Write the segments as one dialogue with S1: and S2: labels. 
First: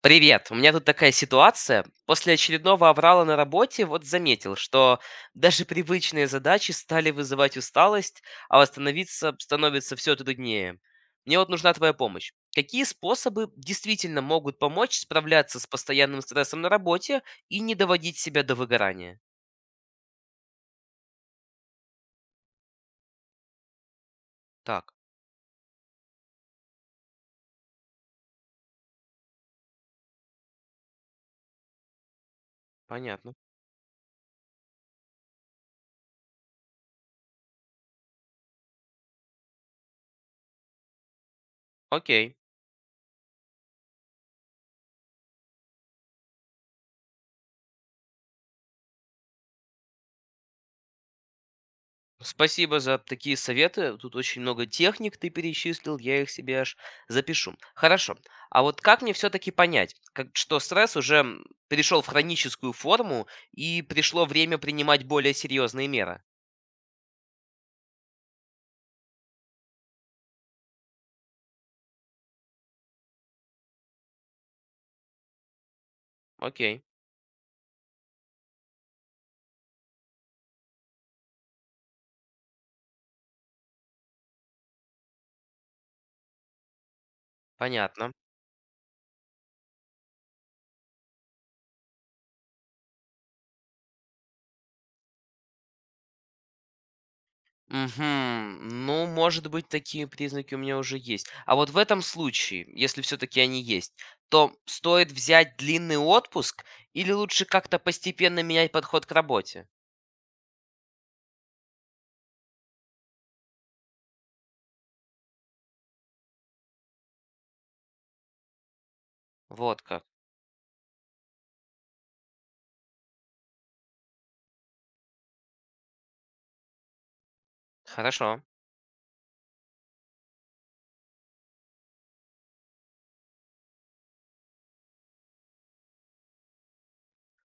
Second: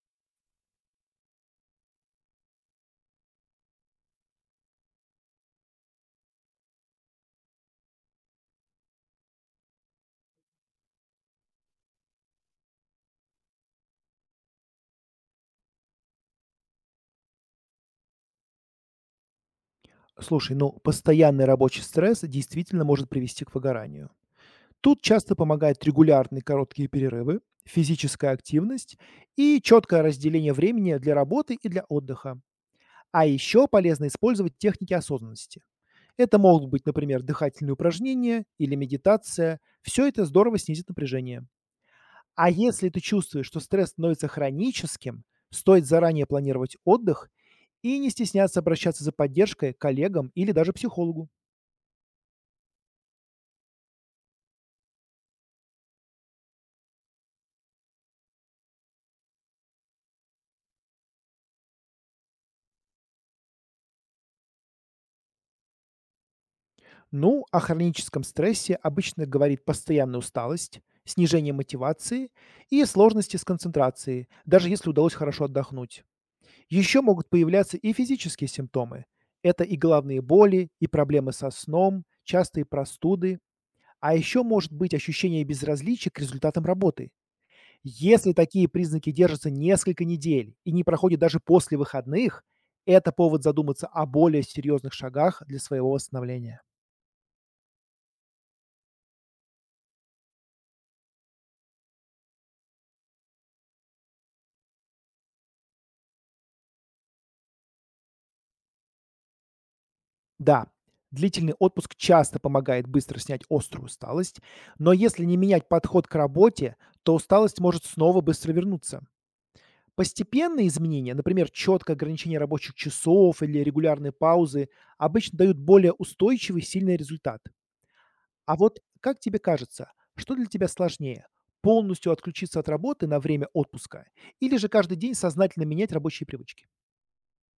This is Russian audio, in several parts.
S1: Привет, у меня тут такая ситуация. После очередного аврала на работе вот заметил, что даже привычные задачи стали вызывать усталость, а восстановиться становится все труднее. Мне вот нужна твоя помощь. Какие способы действительно могут помочь справляться с постоянным стрессом на работе и не доводить себя до выгорания?
S2: Слушай, ну, постоянный рабочий стресс действительно может привести к выгоранию.
S1: Так,
S2: Тут часто помогают регулярные короткие перерывы, физическая активность и четкое разделение времени для работы и для отдыха. А
S1: понятно.
S2: еще полезно использовать техники осознанности. Это могут быть, например, дыхательные упражнения или медитация. Все это здорово снизит напряжение.
S1: Окей.
S2: А если ты чувствуешь, что стресс становится хроническим, стоит заранее планировать отдых и не стесняться обращаться за поддержкой к коллегам или даже психологу.
S1: Спасибо за такие советы. Тут очень много техник ты перечислил, я их себе аж запишу. Хорошо. А вот как мне все-таки понять, как, что стресс уже перешел в хроническую форму и пришло время принимать более серьезные меры?
S2: Ну, о хроническом стрессе обычно говорит постоянная усталость, снижение мотивации и сложности с концентрацией, даже если удалось хорошо отдохнуть.
S1: Окей,
S2: Еще могут появляться и физические симптомы. Это и головные боли, и проблемы со сном, частые простуды, а еще может быть ощущение безразличия к результатам работы.
S1: понятно.
S2: Если такие признаки держатся несколько недель и не проходят даже после выходных, это повод задуматься о более серьезных шагах для своего восстановления.
S1: Угу. Ну, может быть, такие признаки у меня уже есть. А вот в этом случае, если все-таки они есть, то стоит взять длинный отпуск или лучше как-то постепенно менять подход к работе?
S2: Да, длительный отпуск часто помогает быстро снять острую усталость, но если не менять подход к работе, то усталость может снова быстро вернуться.
S1: Вот как.
S2: Постепенные изменения, например, четкое ограничение рабочих часов или регулярные паузы, обычно дают более устойчивый, сильный результат.
S1: Хорошо.
S2: А вот как тебе кажется, что для тебя сложнее? Полностью отключиться от работы на время отпуска или же каждый день сознательно менять рабочие привычки?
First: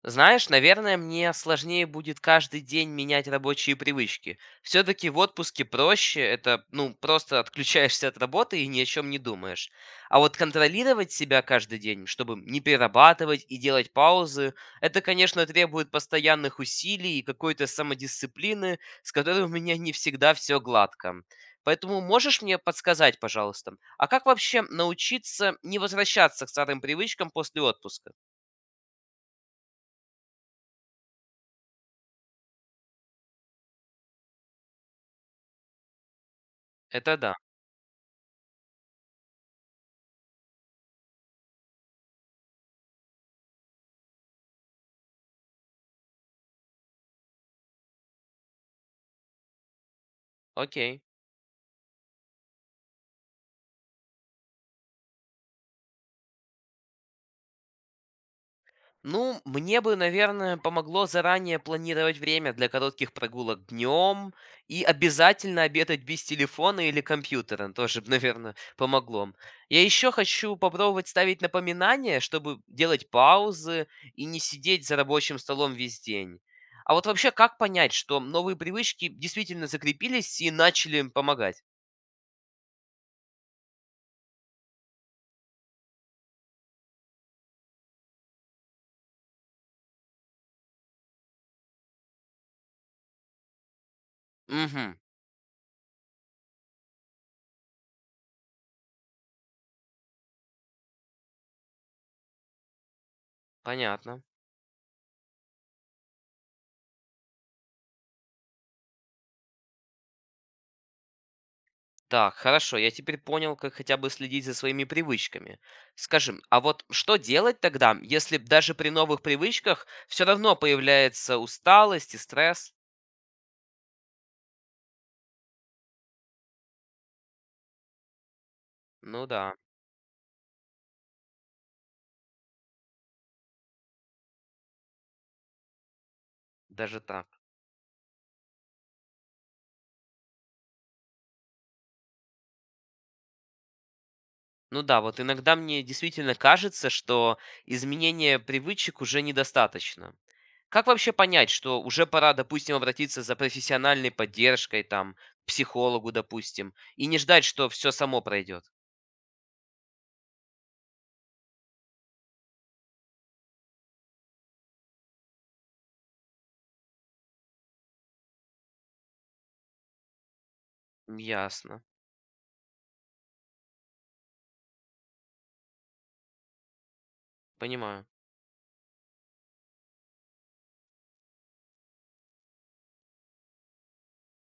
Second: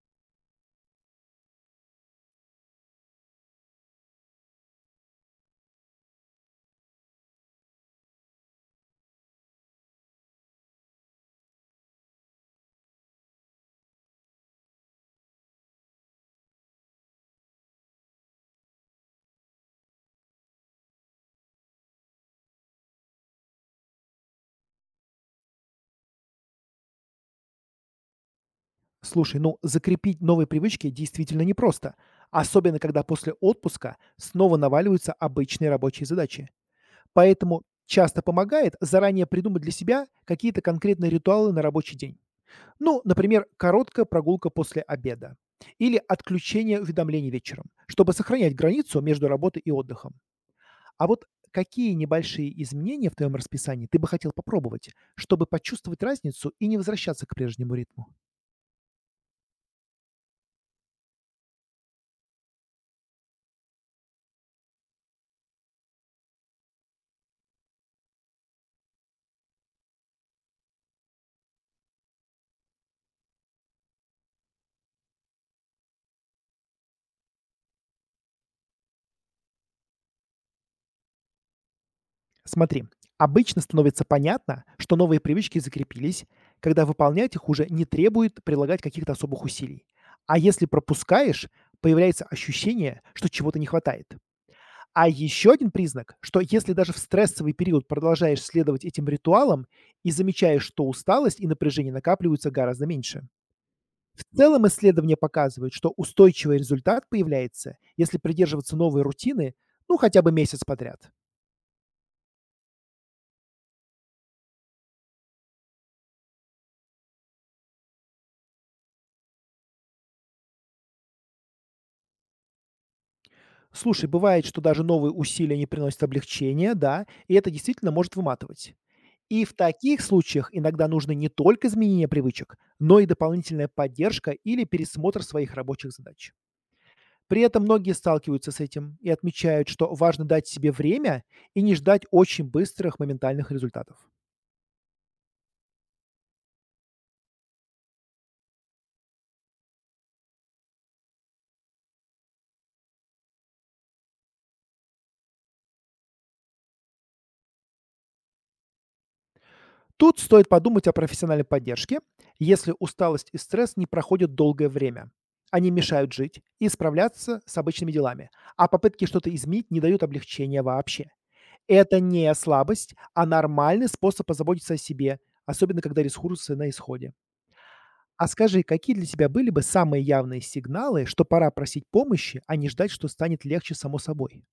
S1: Знаешь, наверное, мне сложнее будет каждый день менять рабочие привычки. Все-таки в отпуске проще, это, ну, просто отключаешься от работы и ни о чем не думаешь. А вот контролировать себя каждый день, чтобы не перерабатывать и делать паузы, это, конечно, требует постоянных усилий и какой-то самодисциплины, с которой у меня не всегда все гладко. Поэтому можешь мне подсказать, пожалуйста, а как вообще научиться не возвращаться к старым привычкам после отпуска?
S2: Слушай, ну закрепить новые привычки действительно непросто, особенно когда после отпуска снова наваливаются обычные рабочие задачи.
S1: Это да,
S2: Поэтому часто помогает заранее придумать для себя какие-то конкретные ритуалы на рабочий день. Ну, например, короткая прогулка после обеда или отключение уведомлений вечером, чтобы сохранять границу между работой и отдыхом.
S1: окей.
S2: А вот какие небольшие изменения в твоем расписании ты бы хотел попробовать, чтобы почувствовать разницу и не возвращаться к прежнему ритму?
S1: Ну, мне бы, наверное, помогло заранее планировать время для коротких прогулок днем и обязательно обедать без телефона или компьютера. Тоже, наверное, помогло. Я еще хочу попробовать ставить напоминания, чтобы делать паузы и не сидеть за рабочим столом весь день. А вот вообще, как понять, что новые привычки действительно закрепились и начали помогать?
S2: Смотри, обычно становится понятно, что новые привычки закрепились, когда выполнять их уже не требует прилагать каких-то особых усилий. А если пропускаешь, появляется ощущение, что чего-то не хватает.
S1: Угу,
S2: А еще один признак, что если даже в стрессовый период продолжаешь следовать этим ритуалам и замечаешь, что усталость и напряжение накапливаются гораздо меньше.
S1: понятно.
S2: В целом исследования показывают, что устойчивый результат появляется, если придерживаться новой рутины, ну хотя бы месяц подряд.
S1: Так, хорошо, я теперь понял, как хотя бы следить за своими привычками. Скажи, а вот что делать тогда, если б даже при новых привычках все равно появляется усталость и стресс?
S2: Слушай, бывает, что даже новые усилия не приносят облегчения, да, и это действительно может выматывать.
S1: Ну
S2: И в
S1: да,
S2: таких случаях иногда нужны не только изменения привычек, но и дополнительная поддержка или пересмотр своих рабочих задач.
S1: даже
S2: При
S1: так.
S2: этом многие сталкиваются с этим и отмечают, что важно дать себе время и не ждать очень быстрых моментальных результатов.
S1: Ну да, вот иногда мне действительно кажется, что изменения привычек уже недостаточно. Как вообще понять, что уже пора, допустим, обратиться за профессиональной поддержкой, там, к психологу, допустим, и не ждать, что все само пройдет?
S2: Тут стоит подумать о профессиональной поддержке, если усталость и стресс не проходят долгое время. Они мешают жить и справляться с обычными делами, а попытки что-то изменить не дают облегчения вообще.
S1: Ясно,
S2: Это не слабость, а нормальный способ позаботиться о себе, особенно когда ресурсы на исходе.
S1: понимаю.
S2: А скажи, какие для тебя были бы самые явные сигналы, что пора просить помощи, а не ждать, что станет легче само собой?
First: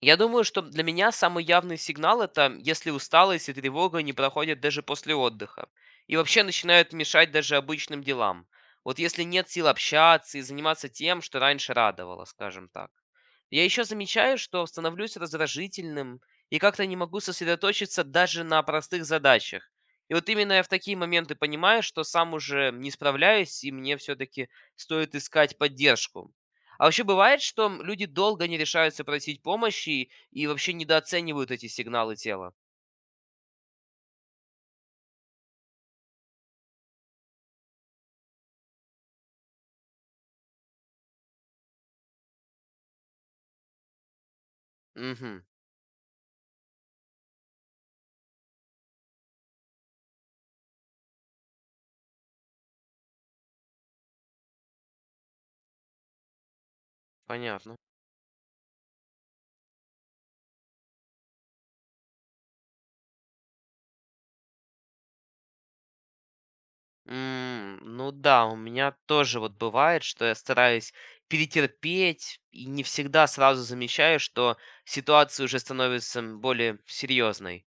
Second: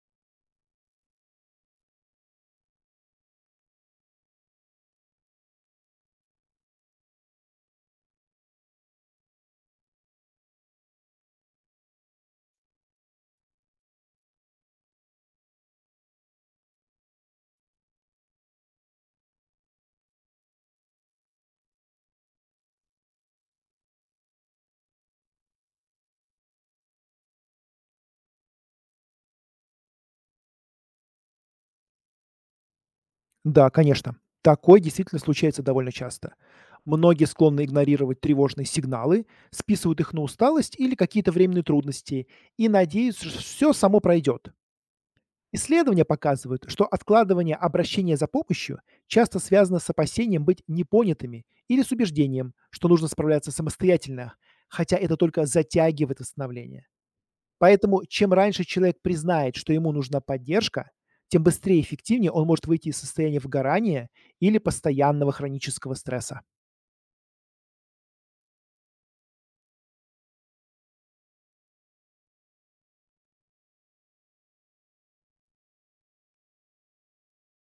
S1: Я думаю, что для меня самый явный сигнал это, если усталость и тревога не проходят даже после отдыха. И вообще начинают мешать даже обычным делам. Вот если нет сил общаться и заниматься тем, что раньше радовало, скажем так. Я еще замечаю, что становлюсь раздражительным и как-то не могу сосредоточиться даже на простых задачах. И вот именно я в такие моменты понимаю, что сам уже не справляюсь, и мне все-таки стоит искать поддержку. А вообще бывает, что люди долго не решаются просить помощи и вообще недооценивают эти сигналы тела?
S2: Да, конечно. Такое действительно случается довольно часто. Многие склонны игнорировать тревожные сигналы, списывают их на усталость или какие-то временные трудности и надеются, что все само пройдет.
S1: Мгм,
S2: Исследования показывают, что откладывание обращения за помощью часто связано с опасением быть непонятыми или с убеждением, что нужно справляться самостоятельно, хотя это только затягивает восстановление.
S1: понятно.
S2: Поэтому чем раньше человек признает, что ему нужна поддержка, тем быстрее и эффективнее он может выйти из состояния выгорания или постоянного хронического стресса.
S1: Ну да, у меня тоже вот бывает, что я стараюсь перетерпеть и не всегда сразу замечаю, что ситуация уже становится более серьезной.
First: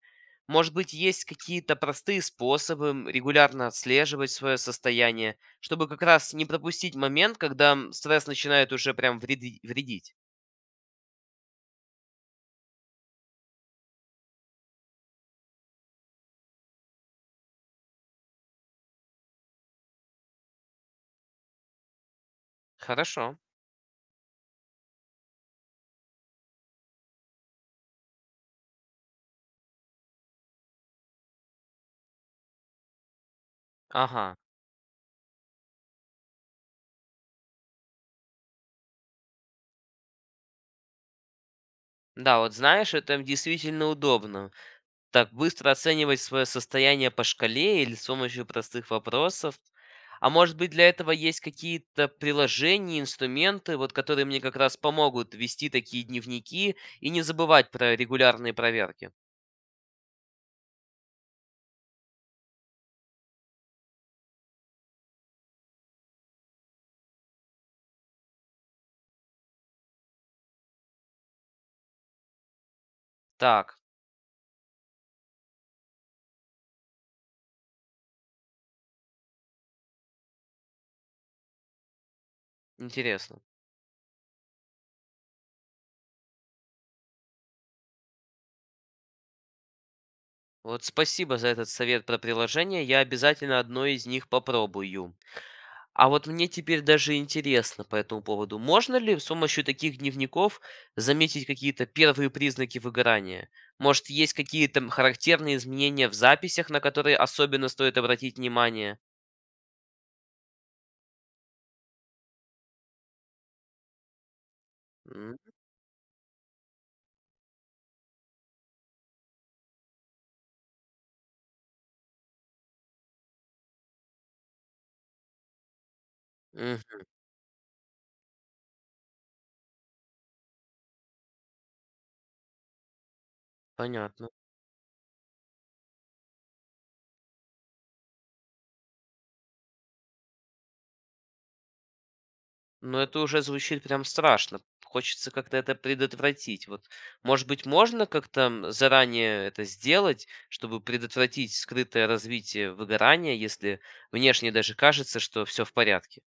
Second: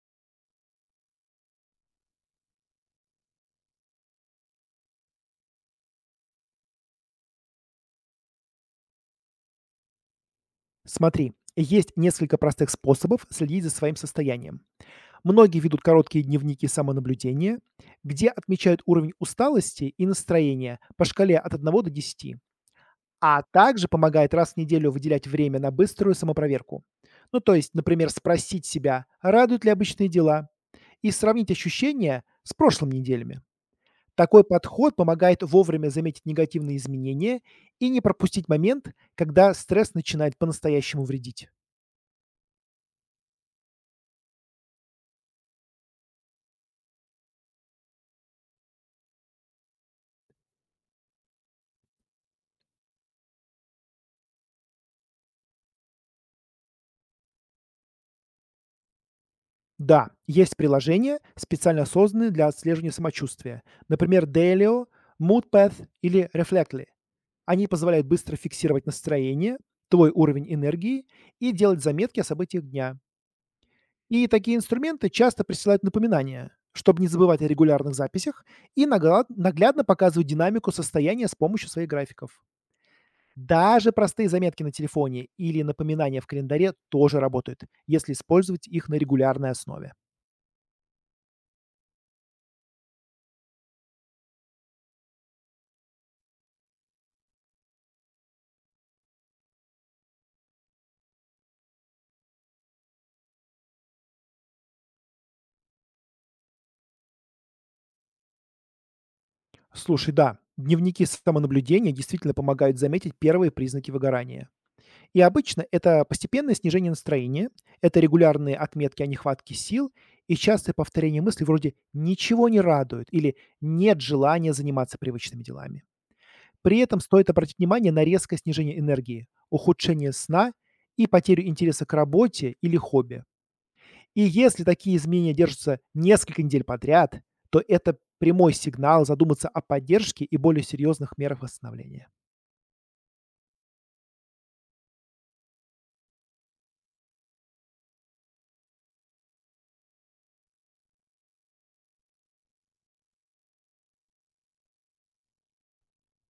S1: Может быть, есть какие-то простые способы регулярно отслеживать свое состояние, чтобы как раз не пропустить момент, когда стресс начинает уже прям вредить.
S2: Смотри, есть несколько простых способов следить за своим состоянием. Многие ведут короткие дневники самонаблюдения, где отмечают уровень усталости и настроения по шкале от одного до 10,
S1: Хорошо.
S2: а также помогает раз в неделю выделять время на быструю самопроверку. Ну, то есть, например, спросить себя, радуют ли обычные дела и сравнить ощущения с прошлыми неделями.
S1: Ага.
S2: Такой подход помогает вовремя заметить негативные изменения и не пропустить момент, когда стресс начинает по-настоящему вредить.
S1: Да, вот знаешь, это действительно удобно. Так быстро оценивать свое состояние по шкале или с помощью простых вопросов. А может быть для этого есть какие-то приложения, инструменты, вот которые мне как раз помогут вести такие дневники и не забывать про регулярные проверки.
S2: Да, есть приложения, специально созданные для отслеживания самочувствия, например, Delio, Moodpath или Reflectly. Они позволяют быстро фиксировать настроение, твой уровень энергии и делать заметки о событиях дня.
S1: Так,
S2: И такие инструменты часто присылают напоминания, чтобы не забывать о регулярных записях и наглядно показывают динамику состояния с помощью своих графиков.
S1: интересно.
S2: Даже простые заметки на телефоне или напоминания в календаре тоже работают, если использовать их на регулярной основе.
S1: Вот спасибо за этот совет про приложение, я обязательно одно из них попробую. А вот мне теперь даже интересно по этому поводу. Можно ли с помощью таких дневников заметить какие-то первые признаки выгорания? Может, есть какие-то характерные изменения в записях, на которые особенно стоит обратить внимание?
S2: Слушай, да, дневники самонаблюдения действительно помогают заметить первые признаки выгорания. И
S1: М,
S2: обычно это постепенное снижение настроения, это регулярные отметки о нехватке сил и частое повторение мыслей вроде «ничего не радует» или «нет желания заниматься привычными делами». При
S1: Мгм,
S2: этом стоит обратить внимание на резкое снижение энергии, ухудшение сна и потерю интереса к работе или хобби. И
S1: понятно.
S2: если такие изменения держатся несколько недель подряд, то это прямой сигнал задуматься о поддержке и более серьезных мерах восстановления.
S1: Но это уже звучит прям страшно. Хочется как-то это предотвратить. Вот, может быть, можно как-то заранее это сделать, чтобы предотвратить скрытое развитие выгорания, если внешне даже кажется, что все в порядке?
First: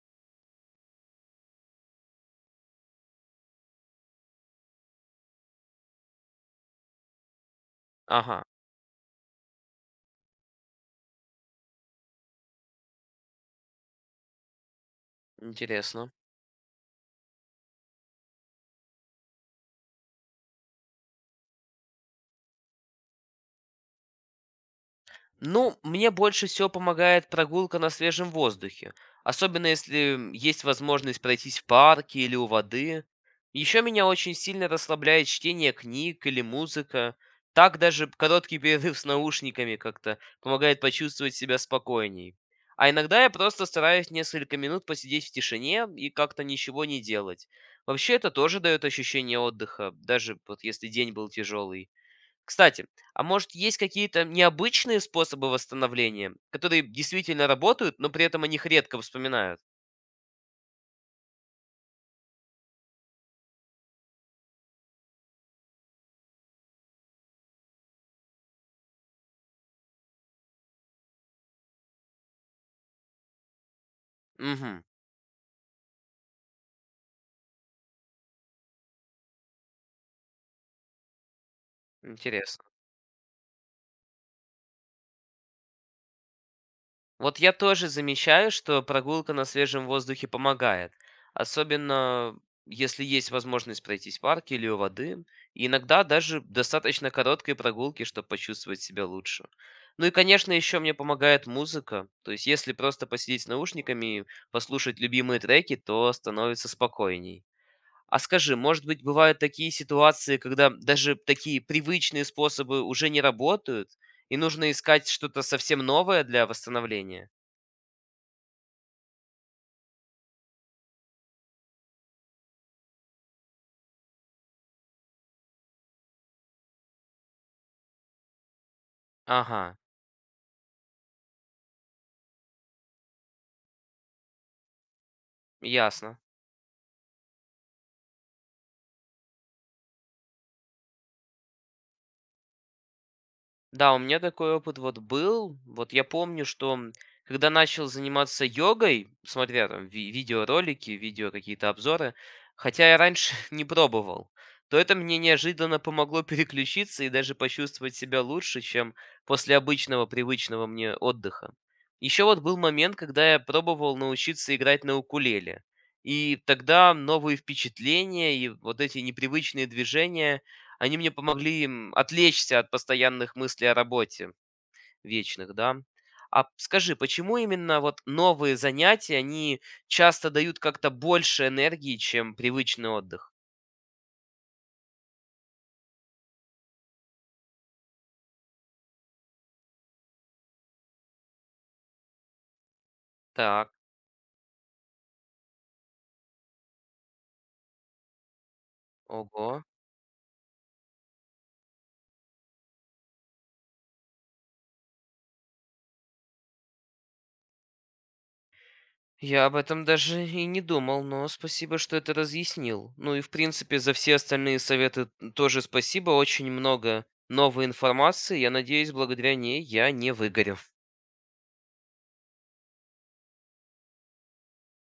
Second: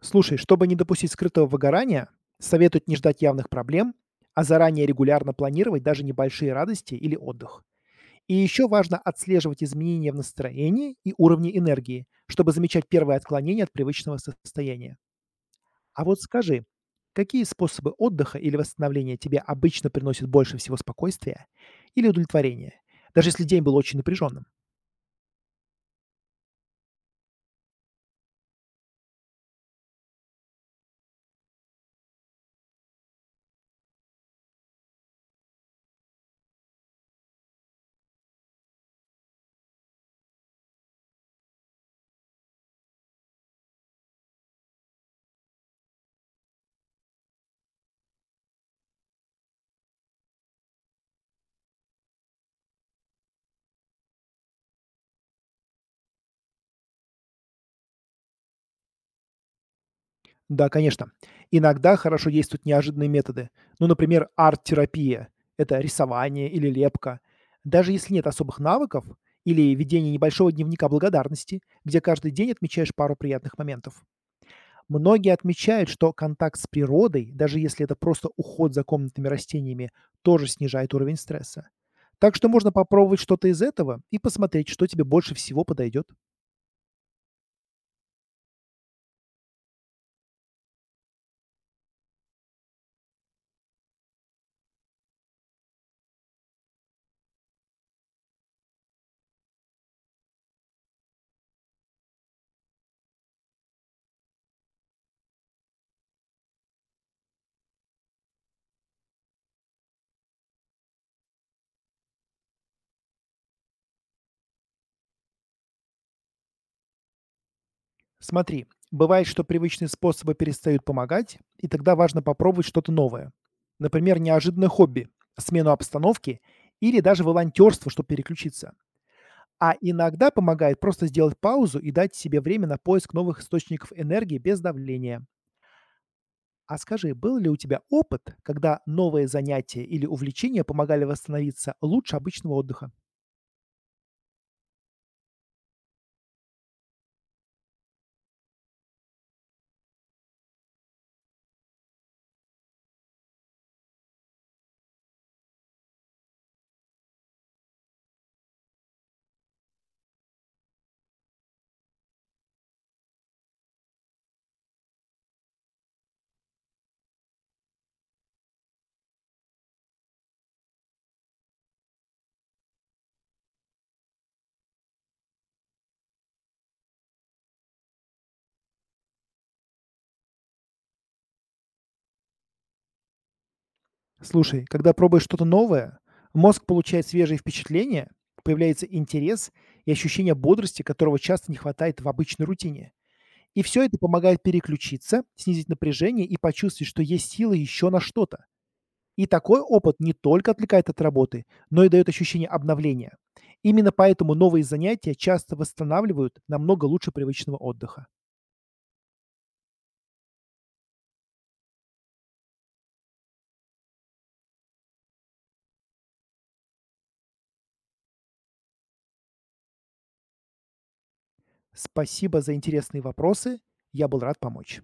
S2: Слушай, чтобы не допустить скрытого выгорания, советуют не ждать явных проблем, а заранее регулярно планировать даже небольшие радости или отдых. И
S1: Ага.
S2: еще важно отслеживать изменения в настроении и уровне энергии, чтобы замечать первые отклонения от привычного состояния. А
S1: Интересно.
S2: вот скажи, какие способы отдыха или восстановления тебе обычно приносят больше всего спокойствия или удовлетворения, даже если день был очень напряженным?
S1: Ну, мне больше всего помогает прогулка на свежем воздухе, особенно если есть возможность пройтись в парке или у воды. Еще меня очень сильно расслабляет чтение книг или музыка. Так даже короткий перерыв с наушниками как-то помогает почувствовать себя спокойней. А иногда я просто стараюсь несколько минут посидеть в тишине и как-то ничего не делать. Вообще это тоже дает ощущение отдыха, даже вот если день был тяжелый. Кстати, а может есть какие-то необычные способы восстановления, которые действительно работают, но при этом о них редко вспоминают?
S2: Да, конечно. Иногда хорошо действуют неожиданные методы. Ну, например, арт-терапия– это рисование или лепка. Даже если нет особых навыков или ведение небольшого дневника благодарности, где каждый день отмечаешь пару приятных моментов.
S1: Угу,
S2: Многие отмечают, что контакт с природой, даже если это просто уход за комнатными растениями, тоже снижает уровень стресса. Так что
S1: интересно.
S2: можно попробовать что-то из этого и посмотреть, что тебе больше всего подойдет.
S1: Вот я тоже замечаю, что прогулка на свежем воздухе помогает. Особенно если есть возможность пройтись в парке или у воды. И иногда даже достаточно короткой прогулки, чтобы почувствовать себя лучше. Ну и, конечно, еще мне помогает музыка. То есть, если просто посидеть с наушниками и послушать любимые треки, то становится спокойней. А скажи, может быть, бывают такие ситуации, когда даже такие привычные способы уже не работают, и нужно искать что-то совсем новое для восстановления?
S2: Смотри, бывает, что привычные способы перестают помогать, и тогда важно попробовать что-то новое. Например, неожиданное хобби, смену обстановки или даже волонтерство, чтобы переключиться. А
S1: Ага,
S2: иногда помогает просто сделать паузу и дать себе время на поиск новых источников энергии без давления.
S1: ясно.
S2: А скажи, был ли у тебя опыт, когда новые занятия или увлечения помогали восстановиться лучше обычного отдыха?
S1: Да, у меня такой опыт вот был. Вот я помню, что когда начал заниматься йогой, смотря там видеоролики, видео какие-то обзоры, хотя я раньше не пробовал, то это мне неожиданно помогло переключиться и даже почувствовать себя лучше, чем после обычного привычного мне отдыха. Еще вот был момент, когда я пробовал научиться играть на укулеле. И тогда новые впечатления и вот эти непривычные движения они мне помогли, отвлечься от постоянных мыслей о работе вечных, да. А скажи, почему именно вот новые занятия, они часто дают как-то больше энергии, чем привычный отдых?
S2: Слушай, когда пробуешь что-то новое, мозг получает свежие впечатления, появляется интерес и ощущение бодрости, которого часто не хватает в обычной рутине. И
S1: Так,
S2: все это помогает переключиться, снизить напряжение и почувствовать, что есть силы еще на что-то. И
S1: ого.
S2: такой опыт не только отвлекает от работы, но и дает ощущение обновления. Именно поэтому новые занятия часто восстанавливают намного лучше привычного отдыха.
S1: Я об этом даже и не думал, но спасибо, что это разъяснил. Ну и в принципе за все остальные советы тоже спасибо, очень много новой информации. Я надеюсь, благодаря ней я не выгорю.
S2: Спасибо за интересные вопросы. Я был рад помочь.